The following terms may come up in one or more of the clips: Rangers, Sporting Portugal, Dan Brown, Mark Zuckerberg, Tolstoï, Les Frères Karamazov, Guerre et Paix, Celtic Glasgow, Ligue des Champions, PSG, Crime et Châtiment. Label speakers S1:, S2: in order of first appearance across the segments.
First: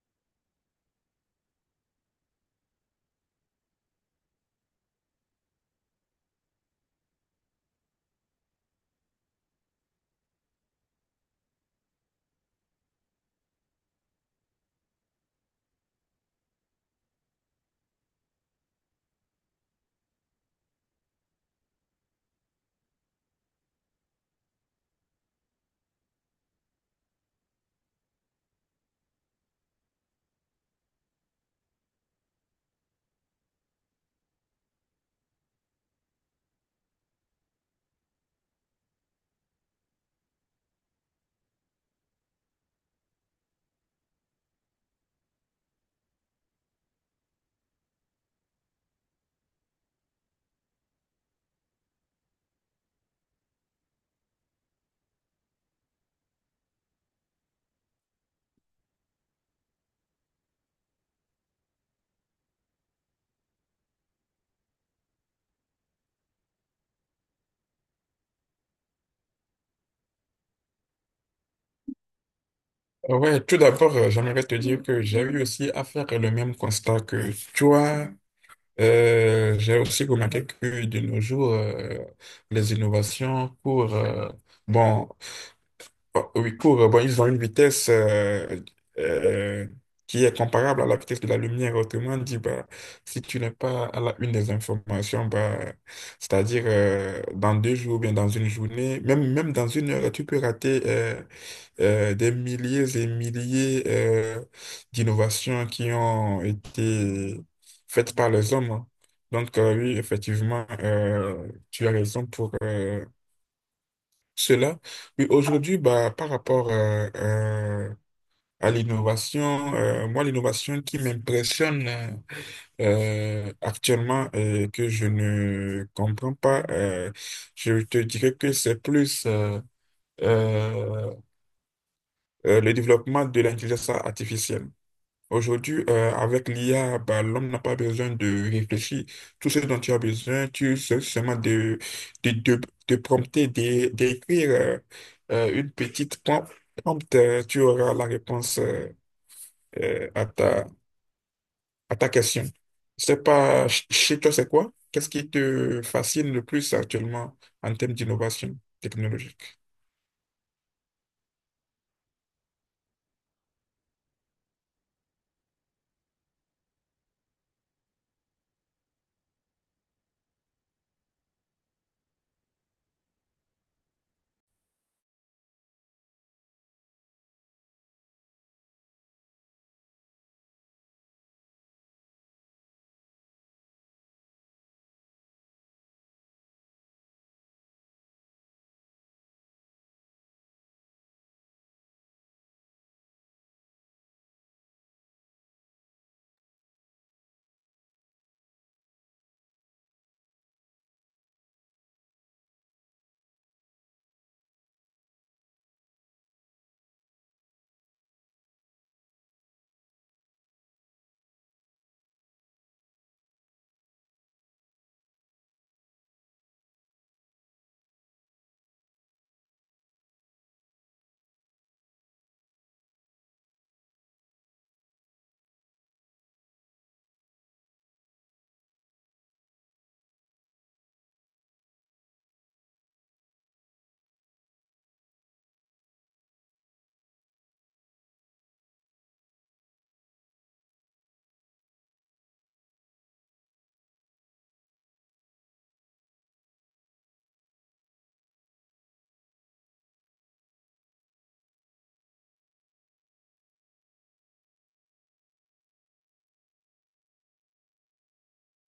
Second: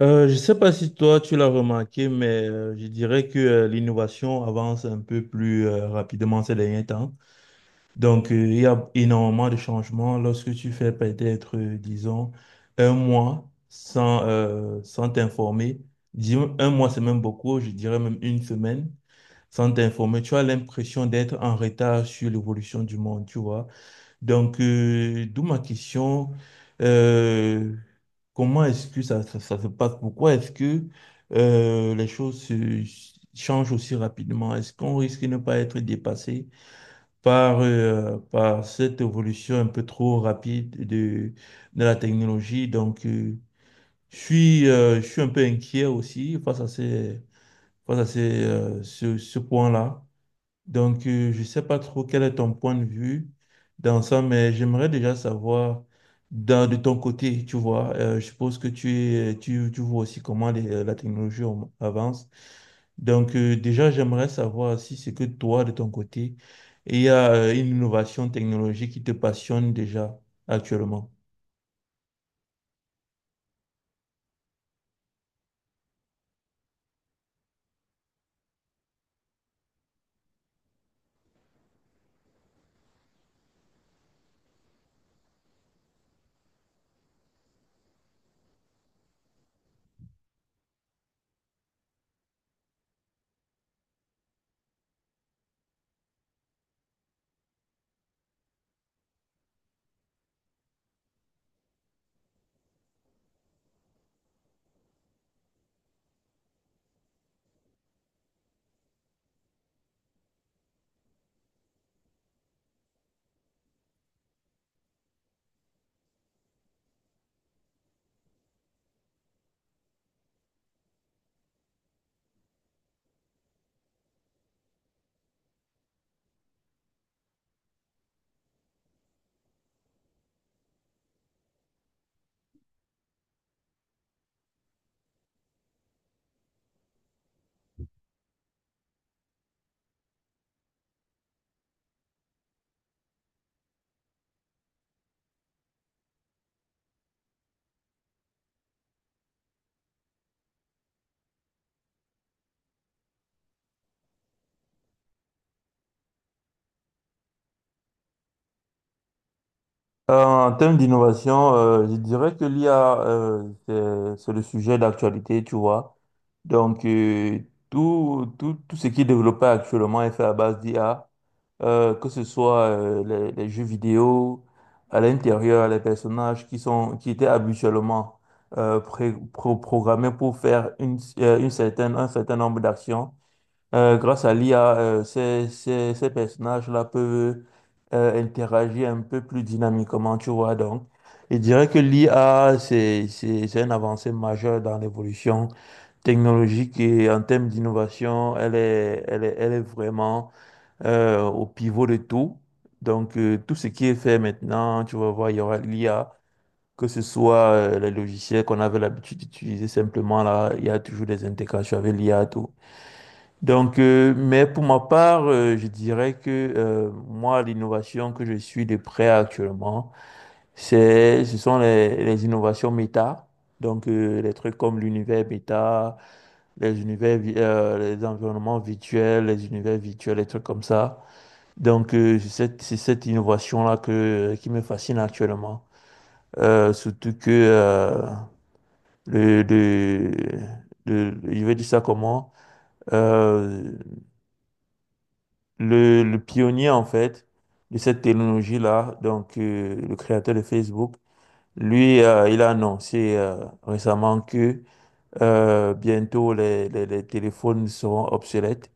S1: Je ne sais pas si toi tu l'as remarqué, mais je dirais que l'innovation avance un peu plus rapidement ces derniers temps. Donc, il y a énormément de changements lorsque tu fais peut-être, disons, un mois sans sans t'informer. Un mois, c'est même beaucoup, je dirais même une semaine sans t'informer. Tu as l'impression d'être en retard sur l'évolution du monde, tu vois. Donc, d'où ma question, euh, comment est-ce que ça se passe? Pourquoi est-ce que les choses changent aussi rapidement? Est-ce qu'on risque de ne pas être dépassé par, par cette évolution un peu trop rapide de la technologie? Donc, je suis un peu inquiet aussi face à ces, ce point-là. Donc, je ne sais pas trop quel est ton point de vue dans ça, mais j'aimerais déjà savoir de ton côté, tu vois, je suppose que tu, tu vois aussi comment la technologie avance. Donc, déjà, j'aimerais savoir si c'est que toi, de ton côté, il y a une innovation technologique qui te passionne déjà actuellement.
S2: Ouais, tout d'abord, j'aimerais te dire que j'ai eu aussi à faire le même constat que toi. J'ai aussi remarqué que de nos jours, les innovations courent, bon, oui, courent, bon, ils ont une vitesse euh, qui est comparable à la vitesse de la lumière. Autrement dit, bah, si tu n'es pas à la une des informations, bah, c'est-à-dire dans 2 jours, bien dans une journée, même, même dans une heure, tu peux rater des milliers et milliers d'innovations qui ont été faites par les hommes. Hein. Donc, oui, effectivement, tu as raison pour cela. Oui, aujourd'hui, bah, par rapport à l'innovation, moi, l'innovation qui m'impressionne actuellement et que je ne comprends pas, je te dirais que c'est plus... euh, le développement de l'intelligence artificielle. Aujourd'hui, avec l'IA, bah, l'homme n'a pas besoin de réfléchir. Tout ce dont tu as besoin, tu sais seulement de, de, de prompter, d'écrire une petite prompt, tu auras la réponse à à ta question. Je sais pas, chez toi, c'est quoi? Qu'est-ce qui te fascine le plus actuellement en termes d'innovation technologique?
S1: En termes d'innovation, je dirais que l'IA, c'est le sujet d'actualité, tu vois. Donc, tout ce qui est développé actuellement est fait à base d'IA, que ce soit les jeux vidéo, à l'intérieur, les personnages qui sont, qui étaient habituellement programmés pour faire une certaine, un certain nombre d'actions. Grâce à l'IA, euh, ces personnages-là peuvent interagir un peu plus dynamiquement, tu vois. Donc, je dirais que l'IA, c'est une avancée majeure dans l'évolution technologique et en termes d'innovation, elle est vraiment au pivot de tout. Donc, tout ce qui est fait maintenant, tu vas voir, il y aura l'IA, que ce soit les logiciels qu'on avait l'habitude d'utiliser simplement, là, il y a toujours des intégrations avec l'IA, tout. Donc, mais pour ma part, je dirais que moi, l'innovation que je suis de près actuellement, ce sont les innovations méta. Donc, les trucs comme l'univers méta, les univers, les environnements virtuels, les univers virtuels, les trucs comme ça. Donc, c'est cette innovation-là que, qui me fascine actuellement. Surtout que le, le, je vais dire ça comment? euh, le le pionnier en fait de cette technologie-là, donc le créateur de Facebook, lui, il a annoncé récemment que bientôt les téléphones seront obsolètes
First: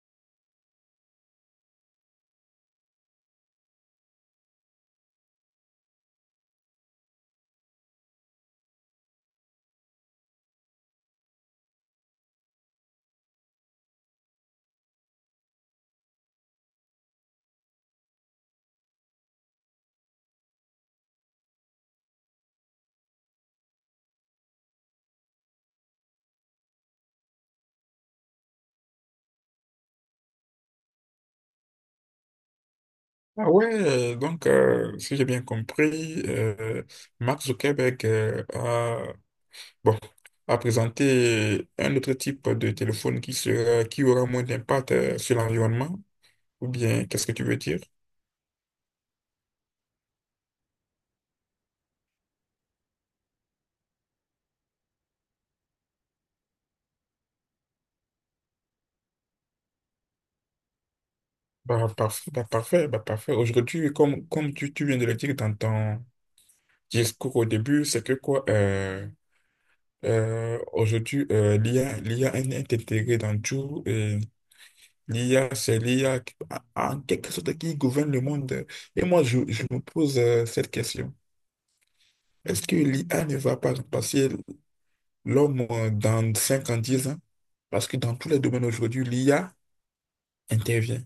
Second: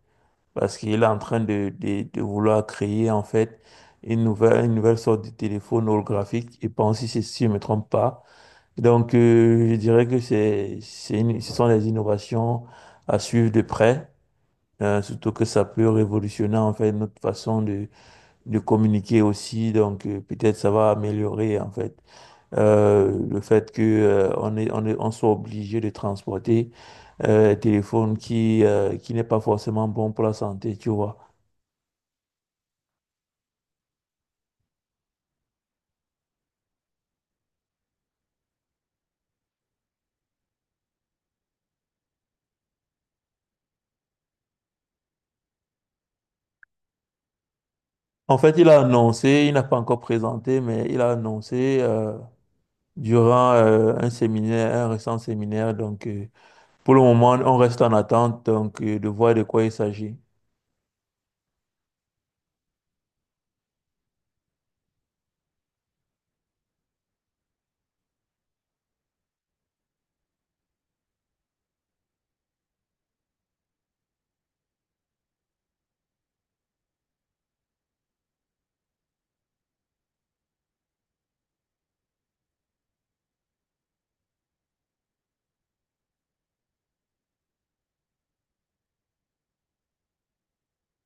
S1: parce qu'il est en train de vouloir créer en fait une nouvelle sorte de téléphone holographique. Et pense si, si je ne me trompe pas. Donc, je dirais que ce sont des innovations à suivre de près. Surtout que ça peut révolutionner en fait notre façon de communiquer aussi, donc peut-être ça va améliorer en fait le fait que on soit obligé de transporter un téléphone qui qui n'est pas forcément bon pour la santé, tu vois.
S2: Ah ouais, donc, si j'ai bien compris, Mark Zuckerberg Bon, à présenter un autre type de téléphone qui sera, qui aura moins d'impact sur l'environnement, ou bien qu'est-ce que tu veux dire?
S1: En fait, il a annoncé, il n'a pas encore présenté, mais il a annoncé durant un séminaire, un récent séminaire. Donc, pour le moment, on reste en attente donc de voir de quoi il s'agit.
S2: Bah, parfait, bah, parfait, bah, parfait. Aujourd'hui, comme, comme tu viens de le dire dans ton discours au début, c'est que quoi, aujourd'hui, l'IA est intégrée dans tout. L'IA, c'est l'IA en quelque sorte qui gouverne le monde. Et moi, je me pose cette question. Est-ce que l'IA ne va pas passer l'homme dans 5 ans, 10 ans? Parce que dans tous les domaines aujourd'hui, l'IA intervient.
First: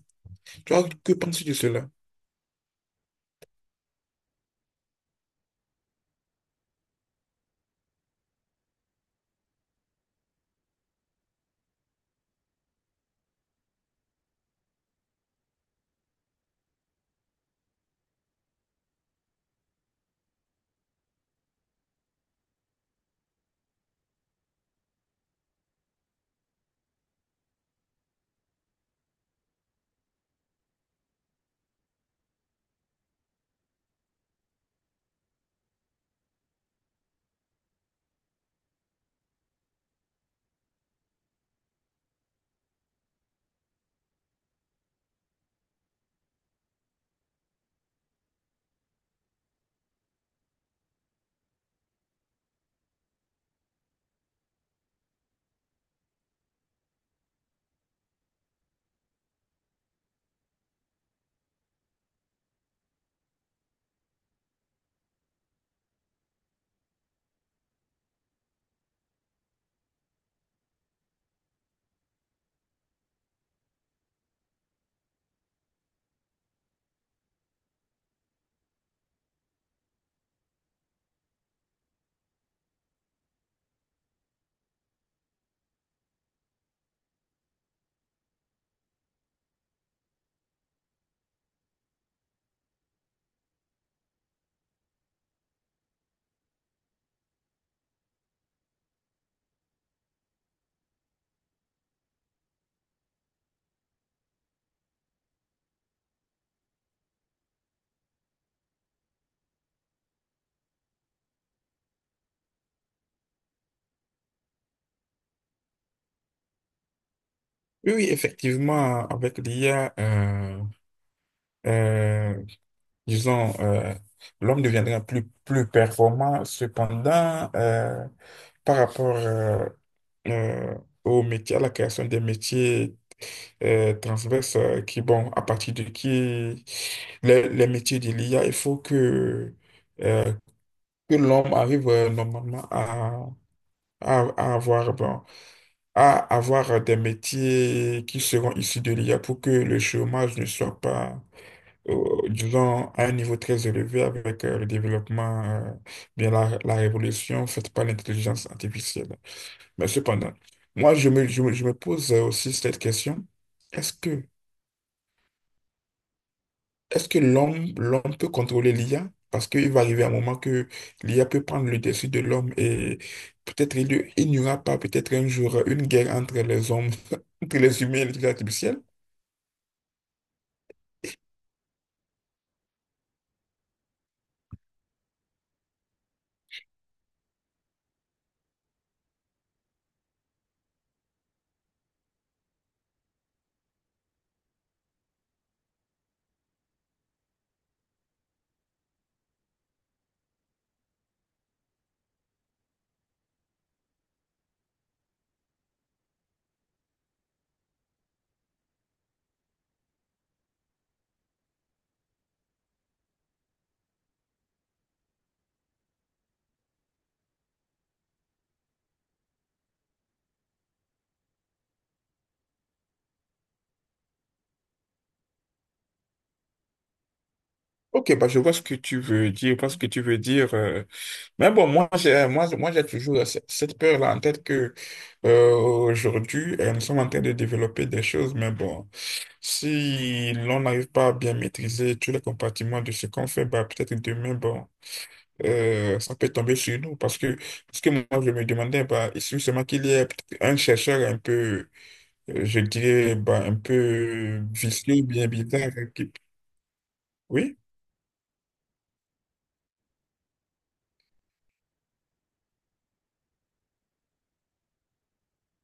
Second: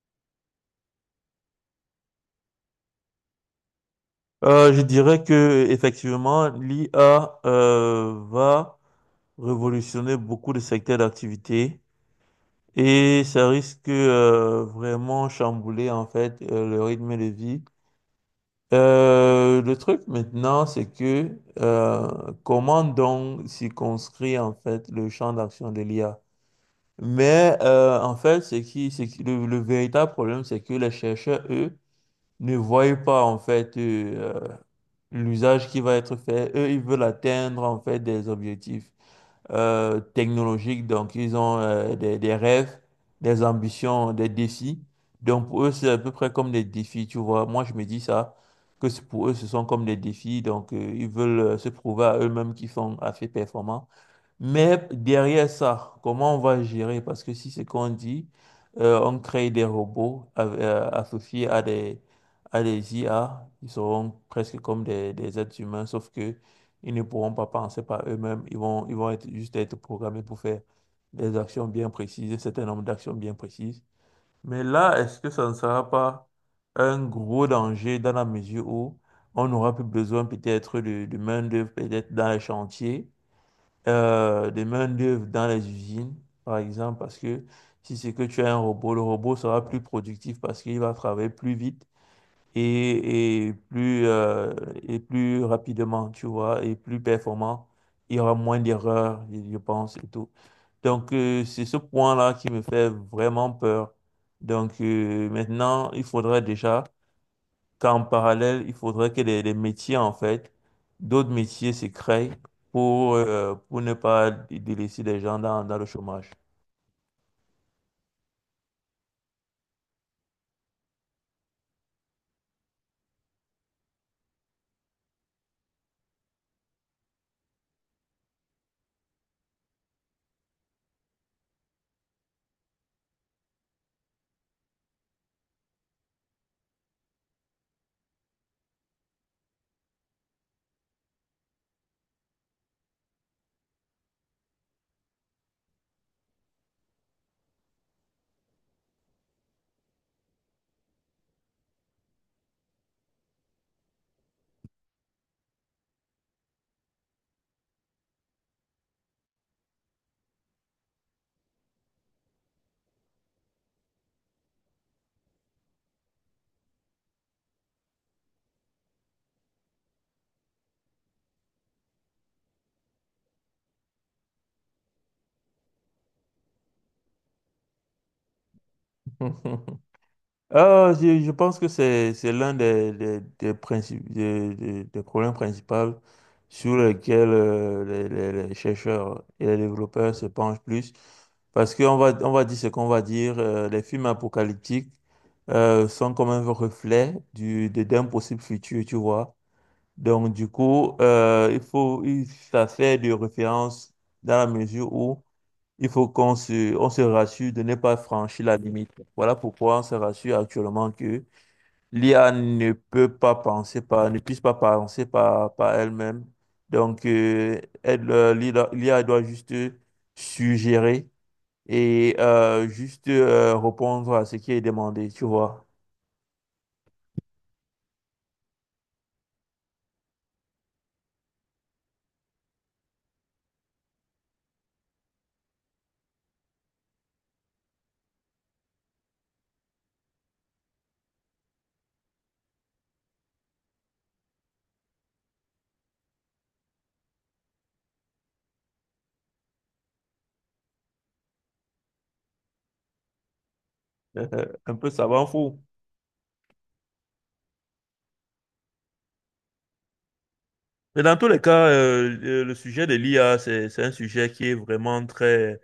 S2: Toi, que penses-tu de cela?
S1: Je dirais que effectivement, l'IA va révolutionner beaucoup de secteurs d'activité et ça risque vraiment chambouler en fait le rythme de vie. Le truc maintenant, c'est que comment donc circonscrire en fait le champ d'action de l'IA? Mais en fait, le véritable problème, c'est que les chercheurs, eux, ne voient pas en fait l'usage qui va être fait. Eux, ils veulent atteindre en fait des objectifs technologiques. Donc, ils ont des rêves, des ambitions, des défis. Donc, pour eux, c'est à peu près comme des défis, tu vois. Moi, je me dis ça, que pour eux, ce sont comme des défis. Donc, ils veulent se prouver à eux-mêmes qu'ils sont assez performants. Mais derrière ça, comment on va gérer? Parce que si c'est qu'on dit, on crée des robots associés à des IA, ils seront presque comme des êtres humains, sauf que ils ne pourront pas penser par eux-mêmes. Ils vont juste être programmés pour faire des actions bien précises, un certain nombre d'actions bien précises. Mais là, est-ce que ça ne sera pas un gros danger dans la mesure où on n'aura plus besoin peut-être de main-d'œuvre, peut-être dans les chantiers? De main-d'œuvre dans les usines, par exemple, parce que si c'est que tu as un robot, le robot sera plus productif parce qu'il va travailler plus vite et, et plus rapidement, tu vois, et plus performant. Il y aura moins d'erreurs, je pense, et tout. Donc, c'est ce point-là qui me fait vraiment peur. Donc, maintenant, il faudrait déjà qu'en parallèle, il faudrait que les métiers, en fait, d'autres métiers se créent pour ne pas délaisser des gens dans, dans le chômage.
S2: Oui, oui, effectivement, avec l'IA, euh, disons, l'homme deviendra plus, plus performant. Cependant, par rapport euh, au métier, à la création des métiers, transverse qui, bon, à partir de qui les métiers de l'IA, il faut euh, que l'homme arrive normalement à avoir, bon, à avoir des métiers qui seront issus de l'IA pour que le chômage ne soit pas, disons, à un niveau très élevé avec le développement, bien la révolution faite par l'intelligence artificielle. Mais cependant, moi, je me pose aussi cette question. Est-ce que Est-ce que l'homme peut contrôler l'IA? Parce qu'il va arriver un moment que l'IA peut prendre le dessus de l'homme et peut-être il n'y aura pas peut-être un jour une guerre entre les hommes, entre les humains et l'intelligence artificielle.
S1: Ah, je pense que c'est l'un des des problèmes principaux sur lesquels les chercheurs et les développeurs se penchent plus. Parce qu'on va, on va dire ce qu'on va dire, les films apocalyptiques sont comme un reflet d'un possible futur, tu vois. Donc, du coup, ça fait de référence dans la mesure où il faut qu'on on se rassure de ne pas franchir la limite. Voilà pourquoi on se rassure actuellement que l'IA ne peut pas penser par, ne puisse pas penser par, par elle-même. Donc, l'IA doit juste suggérer et juste répondre à ce qui est demandé, tu vois.
S2: Ok, bah je vois ce que tu veux dire, je vois ce que tu veux dire. Mais bon, moi j'ai toujours cette peur-là en tête que aujourd'hui, nous sommes en train de développer des choses, mais bon, si l'on n'arrive pas à bien maîtriser tous les compartiments de ce qu'on fait, bah peut-être demain, bon, ça peut tomber sur nous parce que ce que moi je me demandais, bah, il suffit seulement qu'il y ait un chercheur un peu, je dirais, bah, un peu
S1: Un peu
S2: vicieux,
S1: savant
S2: bien
S1: fou.
S2: bizarre. Oui?
S1: Mais dans tous les cas, le sujet de l'IA, c'est un sujet qui est vraiment très,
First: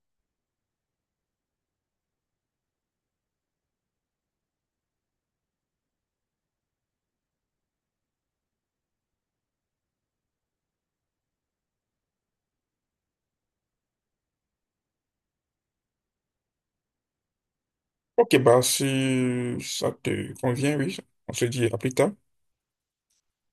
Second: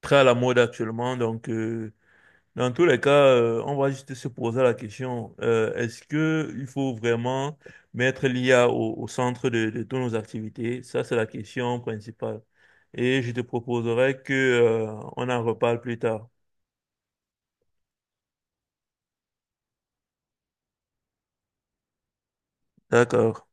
S1: très à la mode actuellement. Donc, dans tous les cas, on va juste se poser la question, est-ce que il faut vraiment mettre l'IA au, au centre de toutes nos activités? Ça, c'est la question principale. Et je te proposerai que, on en reparle plus tard.
S2: Ok, bah, si ça te convient, oui, on se dit à plus tard.
S1: D'accord.